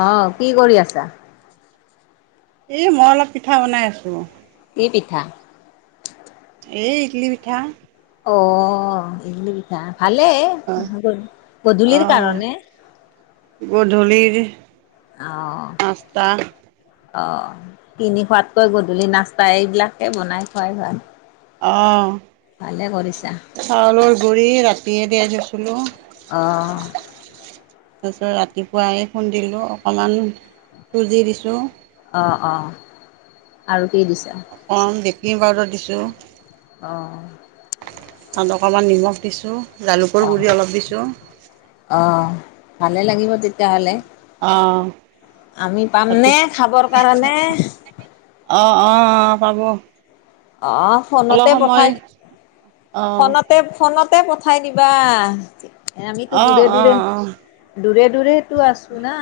অ', কি কৰি আছা? এই মই অলপ পিঠা বনাই আছোঁ। কি পিঠা? এই ইতলি পিঠা। অ', ইতলি পিঠা ভালে। অ', গধূলিৰ অ'। নাস্তা অ', কিনি খোৱাতকৈ গধূলি নাস্তা এইবিলাকে বনাই খোৱাই ভাল। ভালে কৰিছা অ'। চাউলৰ গুৰি ৰাতিয়ে তিয়াই থৈছিলোঁ। অ', [inaudible] তাৰপিছত ৰাতিপুৱাই খুন্দিলোঁ, অকণমান চুজি দিছোঁ। অ', অ', আৰু কি দিছা? অকণ বেকিং পাউদাৰ দিছোঁ। অ'। তাত অকণমান নিমখ দিছোঁ, জালুকৰ অ', গুড়ি অলপ দিছোঁ। অ', ভালে লাগিব তেত তেতিয়া হ'লে অঁ আমি ৰাতি পামনে খাবৰ কাৰণে? অ', অ', পাব। অ' অলপ ফোনতে সময় পঠাই অঁ ফোনত তে ফোনতে পঠাই দিবা, আমিতো অঁ দূৰে অঁ দূৰে অঁ দূৰে দূৰেতো আছো না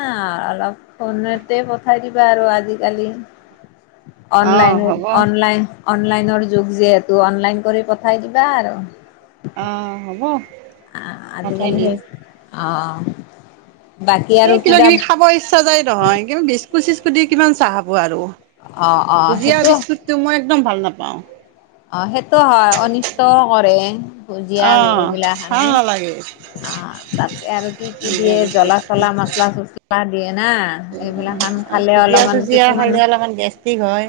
অলপ। ফোনতে পঠাই দিবা আৰু আজিকালি। অঁ অনলাইনৰ হ'ব অনলাইন অনলাইনৰ যুগ যিহেতু, অনলাইন কৰি পঠাই দিবা আৰু। অ', হ'ব। আহ, পঠাই আজিকালি দিম সেই অ'। এই কিবা কিবি খাব ইছ ইচ্ছা যাই নহয়, কিন্তু বিস্কুট চিস্কুট দি কিমান চাহ খাব আৰু অঁ অঁ ভুজিয়া সেইটো বিস্কুট টো মই একদম ভাল নাপাওঁ। অ', সেইটো হয়, অনিষ্টও কৰে ভুজিয়া অঁ ভাল এইবিলাকখানে। নালাগে অ' তাতে আৰু কি কি ভুজিয়া দিয়ে বিস্কুটটো জ্বলা-চলা, মছলা-চচলা দিয়ে না এইবিলাকখান আৰু খালে ভুজিয়া অলপমান চুজিয়া কিছুমান খালে অলপমান গেষ্ট্ৰিক হয়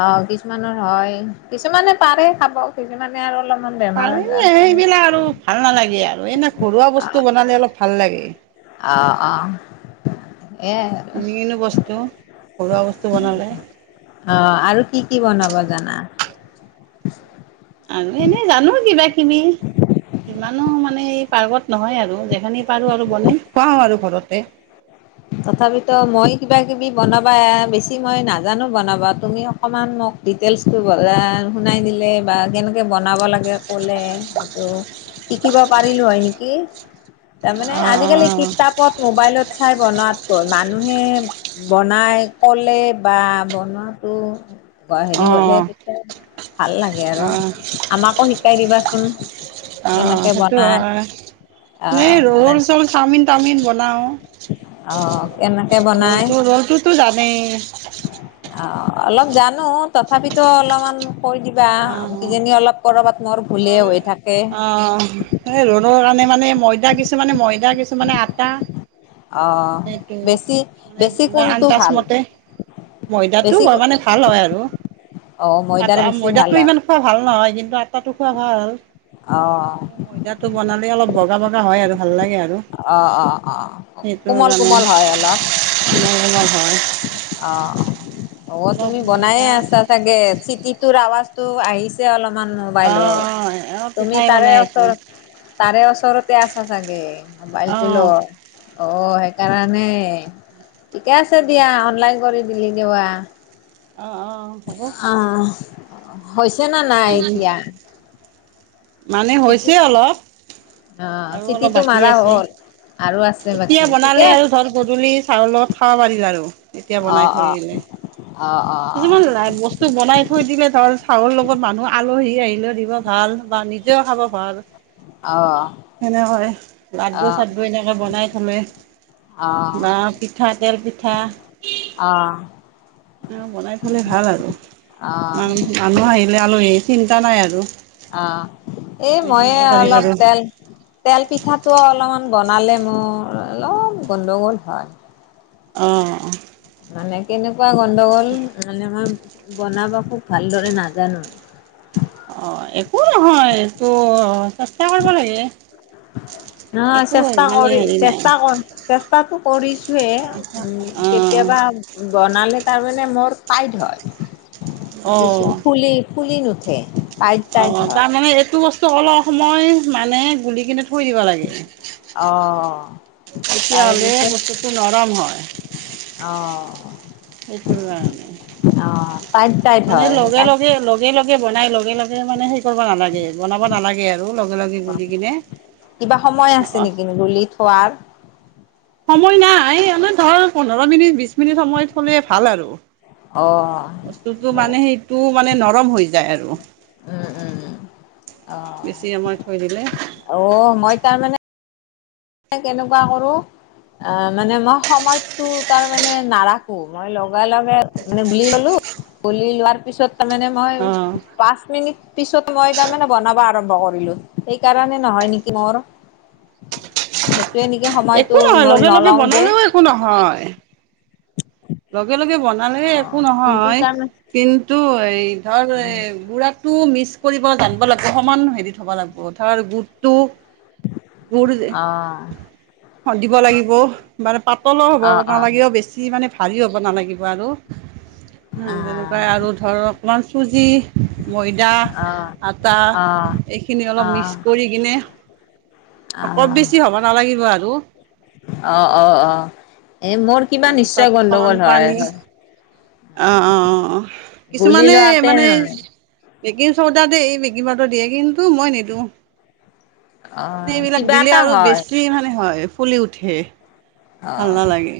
আহ, কিছুমানৰ হয়, কিছুমানে পাৰে খাব। কিছুমানে আৰু অলপমান বে পাৰি সেইবিলাক আৰু ভাল নালাগে আৰু এনে ঘৰুৱা বস্তু বনালে অলপ ভাল লাগে। অ', অ', এই যিকোনো বস্তু ঘৰুৱা বস্তু বনালে অ আৰু কি কি বনাব জানা [unintelligible] আৰু এনে জানো কিবা কিবি ইমানো মানে পাৰ্গত নহয় আৰু যেইখিনি পাৰো আৰু বনাই খোৱাওঁ আৰু ঘৰতে [unintelligible] তথাপিতো মই কিবা কিবি বনাবা বেছি মই নাজানো বনাবা তুমি অকণমান মোক ডিটেলছটো বনা শুনাই দিলে বা কেনেকে বনাব লাগে ক'লে হয়টো শিকিব পাৰিলো হয় নিকি তাৰমানে আজিকালি অঁ কিতাপত মোবাইলত চাই বনোৱাতকৈ মানুহে বনাই ক'লে বা বনাটো হেৰি অঁ হলে অঁ তেতিয়া ভাল লাগে আৰু অ', আমাকো শিকাই দিবাচোন অঁ কেনেকে সেইটো বনাই হয় এই আহ ৰ'ল চ'ল চাওমিন টাওমিন বনাওঁ আহ কেনেকে বনাই ৰলটো ৰলটোতো জানেই অ অলপ জানো তথাপিতো অলপমান কৈ দিবা অ', কিজানি অলপ কৰবা ম'ৰ ভুলে হৈ থাকে অ এই ৰ'লৰ কাৰণে মানে ময়দা কিছুমানে ময়দা কিছুমানে আটা আহ সেইটোৱে বেছি এইবিলাক মানে বেছি কোনটো ভাল আন্দাজমতে ময়দাটো বেছি লয় মানে ভাল হয় আৰু অ ময়দাৰ আটা বেছি ভাল ময়দাটো হয় ইমান খোৱা ভাল নহয় কিন্তু আটাটো খোৱা ভাল অ কিন্তু ময়দাটো অলপ বগা বগা হয় ভাল লাগে আৰু অ অ অ কোমল কোমল হয় অলপ কোমল কোমল হয় অ অ অলপ তুমি বনাইয়ে ময়দা আছা চাগে চিটিটোৰ আৱাজটো আহিছে এতিয়া অলমান মোবাইলত অ', অ', তুমি পিঠাই তাৰে বনাই আছোঁ। ওচৰত তাৰে ওচৰতে আছা চাগে মোবাইলটো অ', লৈ অ সেইকাৰণে ঠিকে আছে দিয়া অনলাইন কৰি দিলি দিবা অ অ হ'ব। অ হৈছে না নাই উম, এতিয়া মানে চিটি হৈছে অলপ অ', আৰু অলপ চিটিটো বাকী মাৰা আছে হ'ল। আৰু আছে বাকী এতিয়া ঠিকে বনালে আৰু আছে ধৰ গধূলি চাহৰ লগত খাব পাৰি আৰু এতিয়া অ', বনাই থৈ অ', দিলে অ অ কিছুমান বস্তু বনাই থৈ দিলে ধৰ চাহৰ লগত মানুহ আলহী আহিলেও দিব ভাল বা নিজেও খাব হল অ'। অ', সেনেকৈ লাড্ডু অ'। চাড্ডু এনে বনাই থলে অ', বা পিঠা তেল পিঠা অ বনাই থলে ভাল আৰু অ', মান মানুহ আহিলে আলহী চিন্তা নাই আৰু অ এই আমি দি দিব মইয়ে পাৰিম অলপ আৰু। তেল তেল পিঠাটো অলমান বনালে মোৰ অলপ গণ্ডগোল হয় অ অ মানে কেনেকুৱা গণ্ডগোল মানে মই বনাব খুব ভালদৰে নাজানো অ একো নহয় এইটো চেষ্টা কৰিব লাগে নহয় একো চেষ্টা মানে কৰি হেৰি নাই চেষ্টা কৰ চেষ্টাতো কৰিছোৱে উম অ', কেতিয়াবা বনালে তাৰমানে মোৰ টাইট হয় কিছু অ'। ফুলি ফুলি নুঠে। টাইট অ', টাইট অ', হয়। তাৰমানে এইটো বস্তু অলপ সময় মানে গুলিকিনে থৈ দিব লাগে। অ', তেতিয়া তাৰে হ'লে পিছত বস্তুটো নৰম হয়। অ'। সেইটোৰ কাৰণে। অ' টাইট টাইট মানে হয় লগে, টাইট লগে, লগে, লগে বনাই লগে, লগে মানে সেই কৰিব নালাগে, বনাব নালাগে আৰু লগে লগে গুলি কিনে। কিবা সময় আছে নেকি গুলি থোৱাৰ সময় নাই, এনে ধৰ পোন্ধৰ মিনিট বিশ মিনিট সময়ত হ'লে ভাল আৰু। অ'। বস্তুটো মানে সেইটো মানে নৰম হৈ যায় আৰু। উম, উম, উম। বেছি সময় থৈ দিলে অ', মই তাৰমানে কেনেকুৱা কৰোঁ আ, মানে মই সময়টো তাৰ মানে নাৰাখোঁ। মই লগে, লগে মানে গুলি ল'লো গুলি লোৱাৰ পিছত তাৰমানে মই অ' পাঁচ মিনিট পিছত মই তাৰমানে বনাব আৰম্ভ কৰিলোঁ। সেইকাৰণে নহয় নেকি মোৰ। সেইটোৱে নেকি সময়টো মই নলওঁ যে। কো নহয় লগে, লগে বনালেহে একো অ' কিন্তু নহয়, তাৰমানে কিন্তু এই ধৰ এই গুড়াটো মিক্স কৰিব জানিব লাগিব সমান হেৰিত হ'ব লাগিব, ধৰ গোটটো অ'। দিব লাগিব, মানে পাতলো হ'ব অ' অ' নালাগিব বেচ্ তি মানে ভাৰি হ'ব নালাগিব আৰু। উম, তেনেকুৱাই অ', আৰু ধৰ অকণমান চুজি ময়দা, অ', আটা, অ', এইখিনি অলপ মিক্স অ', কৰি কিনে, অকব বেছি হ'ব নালাগিব আৰু। অ', অ', অ', এ, মোৰ কিবা নিশ্চয় তাত অকমান গণ্ডগোল হয়, পানী হয়। অ', অ', অ', অ', গুলি কিছুমানে লওঁতে মানে বেকিং চদা দেই এই কিবাতো দিয়ে, কিন্তু মই নিদিওঁ। মানে অ', এইবিলাক কিবা দিলে এটা আৰু হয়, বেছি মানে হয়, ফুলি উঠে। ভাল অ', নালাগে।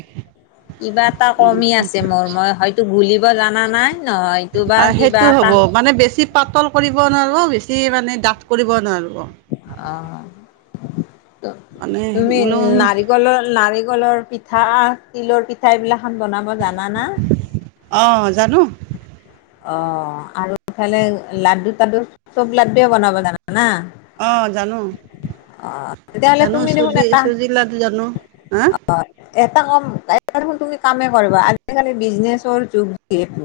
কিবা এটা কমি আছে মোৰ, মই হয়ত্ তো গুলিব জানা নাই, নহয়তো বা কিবা সেইটো এটা হ'ব মানে বেছি পাতল কৰিব নোৱাৰিব, বেছি মানে ডাঠ কৰিব নোৱাৰিব। অ'। মানে তুমি বোলো নাৰিকলৰ, নাৰিকলৰ পিঠ্ ঠা, তিলৰ পিঠা, এইবিলাকখন বনাব জানা না? অ', জানোঁ। অ', আৰু ইফালে লাডু চাডু চব লাড্ডুৱে বনাব জান না? অ', জানোঁ। তেতিয়াহ'লে জানোঁ তুমি দেখোন চুজি এটা চুজিৰ লাডু জানোঁ, হা? এটা কম এটা দেখোন তুমি কামেই কৰিবা, আজিকালি বিজনেচৰ যুগ যিহেতু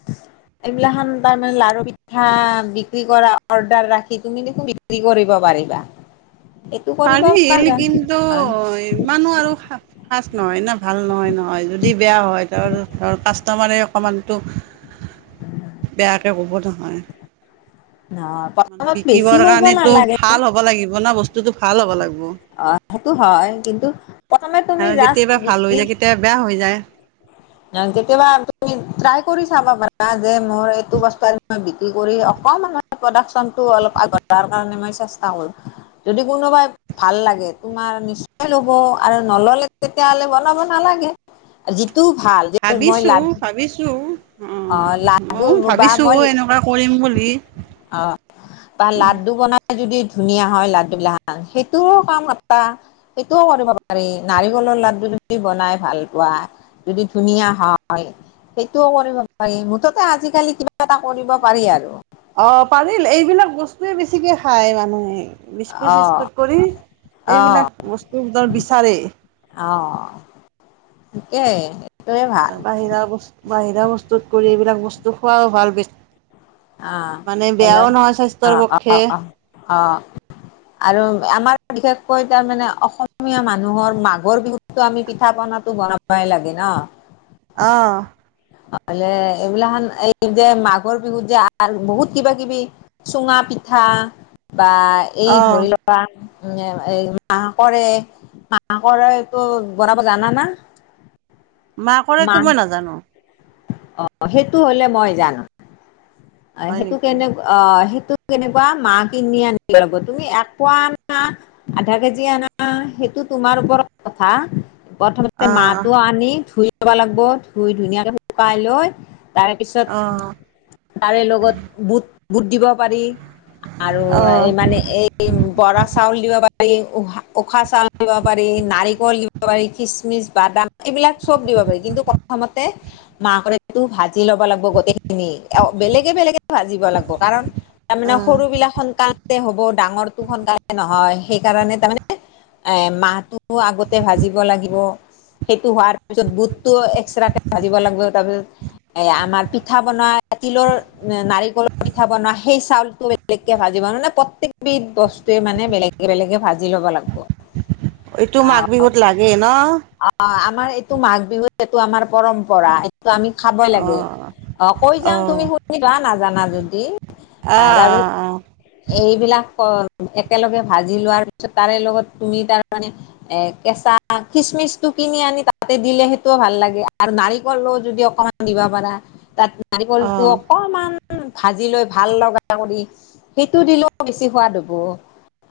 [unintelligible] এইবিলান তাৰমানে লাৰু পিঠা বিক্ৰী কৰা অৰ্ডাৰ ৰাখি তুমি দেখোন বিক্ৰী কৰিব পাৰিবা। [unintelligible] এইটো কৰিব পাৰিল পাৰিবা লেকিন কিন্তু আহ ইমান ও আৰু খাচ নহয় নে ভাল নহয় নহয় যদি বেয়া হয়? ধৰ কাষ্টমাৰে অকনমান টো বেয়াকে ক'ব নহয়। [inaudible] মানে বেছি বিকিবৰ কৰিব কাৰণো নালাগে ভাল হ'ব লাগিব না বস্তুতটো ভাল হ'ব লাগিব। অ, ' সেইটো হয় কিন্তু প্ৰথমে তুমি আৰু জা কেতিয়াবা ভাল হৈ যায় কেতিয়াবা বেয়া হৈ যায়। কেতিয়াবা তুমি ট্ৰাই কৰি চাব পাৰা যে মোৰ এইটো বস্তু আ মই বিক্ৰি কৰি অকণমান প্ৰডাকশ্যনটো অলপ আগবঢ়োৱাৰ তাৰ কাৰণে মই চেষ্টা কৰো। যদি কোনোবাই ভাল লাগে তোমাৰ নিশ্চয় ল'ব আৰু নললে তেতিয়াহ'লে বনাব নালাগে। যিটো ভাল। যে মই ভাবিছোঁ লাডু ভাবিছোঁ অহ, অ' লাডু 'ময়ো ভাবিছোঁ এনেকুৱা কৰিম বুলি? অহ। বা লাড্ডু বনাই যদি ধুনীয়া হয় লাড্ডু বিলা সেইটোৰো কাম এটা। সেইটোও কৰিব পাৰি নাৰিকলৰ লাড্ডু যদি বনাই ভাল পোৱা। যদি ধুনীয়া হয়, সেইটোও কৰিব পাৰি। হয় মুঠতে আজিকালি কিবা এটা কৰিব পাৰি আৰু। অ, পাৰি এইবিলাক বস্তুয়ে বেছিকে খায় মানুহে। বিস্কুট অঁ চিস্কুট কৰি এইবিলাক বস্তুৰ বিচাৰে। অহ ঠিকেই। সেইটোৱে ভাল তাৰপৰা বাহিৰা বস্তু বাহিৰা বস্তুত কৰি এইবিলাক বস্তু খোৱাও ভাল বেছি। অঁ মানে বেয়াও নহয় স্বাস্থ্যৰ পক্ষে। অ। আৰু আমাৰ বিশেষকৈ তাৰ মানে অসমীয়া মানুহৰ মাঘৰ বিহুত টো আমি পিঠা পনা টো বনাবই লাগে ন। আহ। [inaudible] আৰু বহুত কিবা কিবি চুঙা পিঠা বা এই অহ ধৰি লওক বা এই মাহ কৰে মাহ কৰে এইটো বনাব জানা না? মাহ কৰেই তো মই নাজানো। অ সেইটো হ'লে মই জানো হয় সেইটো নেকি কেনে অ, 'সেইটো কেনেকুৱা মা কিনি আনিব লাগিব তুমি এক পোৱা আনা। আধা কেজি অনা সেইটো তোমাৰ ওপৰত কথা প্ৰথম তে অহ মাহটো আনি ধুই লব লাগিব ধুই ধুনীয়াকে শুকাই লয় তাৰপিছত অহ তাৰে লগত বুট- বুট দিব পাৰি আৰু অহ এই মানে এই পাৰি বৰা চাউল দিব পাৰি উশাহ চাউল দিব পাৰি নাৰিকল দিব পাৰি কিচমিচ বাদাম এইবিলাক চব দিব পাৰি কিন্তু প্ৰথমতে মাহ কৰেটো ভাজি ল'ব লাগিব গোটেইখিনি বেলেগে বেলেগে ভাজিব লাগিব কাৰণ তাৰমানে অহ সৰু বিলাক সোনকালে হ'ব ডাঙৰটো সোনকালে নহয় সেইকাৰণে তাৰমানে এই মাহটো আগতে ভাজিব লাগিব। সেইটো হোৱাৰ পিছত বুটটো এক্সট্ৰাকে ভাজিব লাগিব তাৰপিছত এ' আমাৰ পিঠা বনোৱা তিলৰ, নাৰিকলৰ পিঠা বনোৱা সেই চাউলটো- বেলেগকে ভাজিব মানে, প্ৰত্যেক বিধ বস্তুৱে মানে বেলেগে-বেলেগে ভাজি ল'ব লাগিব। এইটো মাঘ বিহুত লাগে ন'। অঁ', আমাৰ এইটো মাঘ বিহুত এইটো আমাৰ পৰম্পৰা এইটো আমি খাব লাগে। অহ অঁ' কৈ যাম অহ তুমি শুনিবা নাজানা যদি, আঁহ' তাৰপিছত- আহ এইবিলাক একেলগে ভাজি লোৱাৰ পিছত তাৰে লগত তুমি তাৰ মানে- এ' কেঁচা খিচমিচটো কিনি আনি তা'তে দিলে সেইটোও ভাল লাগে, আৰু নাৰিকলৰ- যদি অকণমান দিব পাৰা তা'ত নাৰিকলটো অহ অকণমান- ভাজি লৈ ভাল লগা কৰি সেইটো দিলেও বেছি সোৱাদ হ'ব।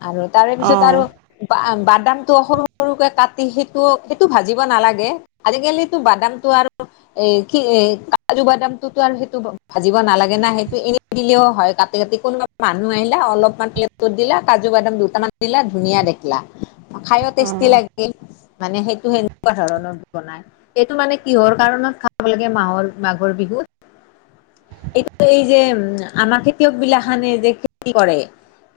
আৰু- অহ অহ তাৰেপিছত আৰু বাদামটো সৰু-সৰুকৈ কাটি সেইটো-সেইটো ভাজিব নালাগে। আজিকালিতো বাদামটো আৰু- এ' কি এ' কাজু বাদামটো তো আৰু সেইটো ভাজিব নালাগে না সেইটো এনেই দিলেও হয়। কিন্তু কোনোবা মানুহ আহিলে অলপমান কেলিপ্সটো দিলে কাজু বাদাম দুটামান দিলে ধুনীয়া দেখিলা। খাইও টেষ্টি লাগে। মানে সেইটো সেনেকুৱা ধৰণৰ বনাই। এইটো মানে কিহৰ কাৰণত খাই খাব লাগে মাহৰ-মাঘৰ বিহুত। এইটো এই যে উম' আমাৰ খেতিয়ক বিলাকখনে যে খেতি কৰে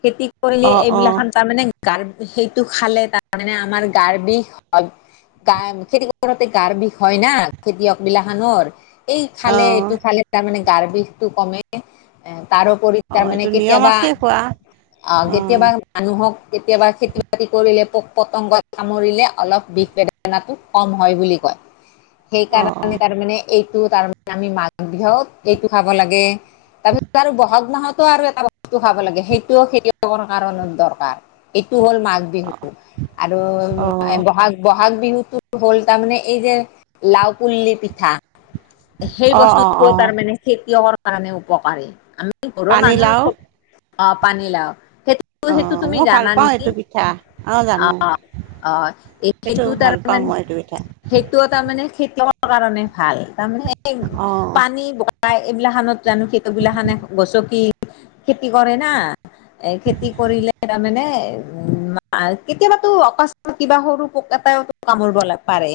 খেতি- কৰিলে অহ অহ এইবিলাক অহ খন তাৰমানে গাৰ সেইটো খালে তাৰমানে আমাৰ গাৰ বিষ হয়। গা, খেতি কৰোতে গাৰ বিষ হয় না খেতিয়ক বিলাকখনৰ। এই খালে এইটো খালে তাৰমানে গাৰ বিষতো কমে। তাৰোপৰি অহ তাৰ মানে এইটো নিয়ম কেতিয়াবা আছে খোৱা অঁ' অহ কেতিয়াবা- মানুহক কেতিয়াবা খেতি-বাতি কৰিলে পোক-পতংগত কামুৰিলে অলপ বিষ বে- নাবোৰ কম হয় বুলি কয়। সেইকাৰণে- অহ তাৰমানে এইটো তাৰমানে আমি মাঘ বিহুত এইটো খাব লাগে। তাৰপিছত আৰু বহাগ মাহতো আৰু এটা বস্তু খাব লাগে সেইটোও খেতিয়কৰ কাৰণে দৰকাৰ। এইটো হ'ল মাঘ বিহু, আৰু অহ উম' বহাগ - বহাগ বিহুতটো হ'ল তাৰমানে এই যে লাউ পুল্লুলি পিঠা- সেই অহ অহ বস্তুটো অহ তাৰমানে খেতিয়কৰ উপকাৰী। আমি ঘৰৰ মানুহ পানীলাও চব- অঁ' পানীলাউ, অ সেইটো-সেইটো তুমি মই ভাল জানা পাওঁ নেকি এইটো পিঠা অ জানো অঁ'। অঁ', এই সেইটো ভাল পাওঁ তাৰমানে- মই এইটো পিঠা সেইটো তাৰমানে খেতিয়কৰ কাৰণে ভাল, তাৰমানে অ পানী প্ৰায় এইবিলা খানত জানো সেইবিলাখানে গছকি খেতি কৰে না' এ' খেতি কৰিলে তাৰমানে উম' কেতিয়াবাতো অকস্মাত কিবা সৰু পোক এটাইও কামুৰিব ল' পাৰে।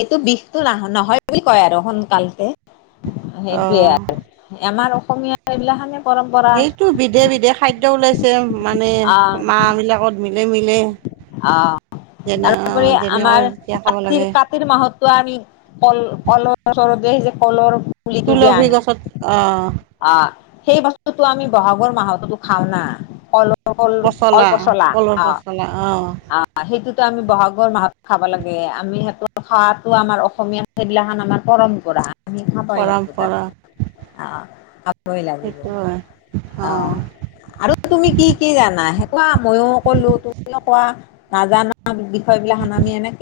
এইটো বিষটো ন-নহয় বুলি কয় আৰু সোনকালতে, অ সেইটোৱে আৰু। আমাৰ অসমীয়া এইবিলাক খানে - সেইটো বিধে-বিধে খাদ্য ওলাইছে মানে আহ মাহ বিলাকত- মিলে-মিলে আহ যেনে-অঁ' যেনেকৈ তেতিয়া খাব লাগে। সেইটো মাহতো আমি কল-কলৰ ওচৰতে আহি যে কলৰ- পুলিটো যে তুলসী আনো। গছত অ অঁ', সেই বস্তুটো আমি বহাগৰ মাহতো খাওঁ না। কল কল-কলপচলা অঁ',। অঁ'। অঁ', সেইটোতো আমি বহাগৰ মাহত খাব লাগে, আমি সেইটো খোৱাটো আমাৰ অসমীয়া- সেইবিলাক খান আমাৰ পৰম্পৰা আমি খাবাই লাগিব তা'ত। পৰম্পৰা অহ' খাবই লাগিব সেইটো অ'। হয় অ আৰু তুমি কি কি জানা, সেইটো কোৱা মইয়ো ক'লো তোক- নাজানা বিষয় বিলাক আমি এনেকে-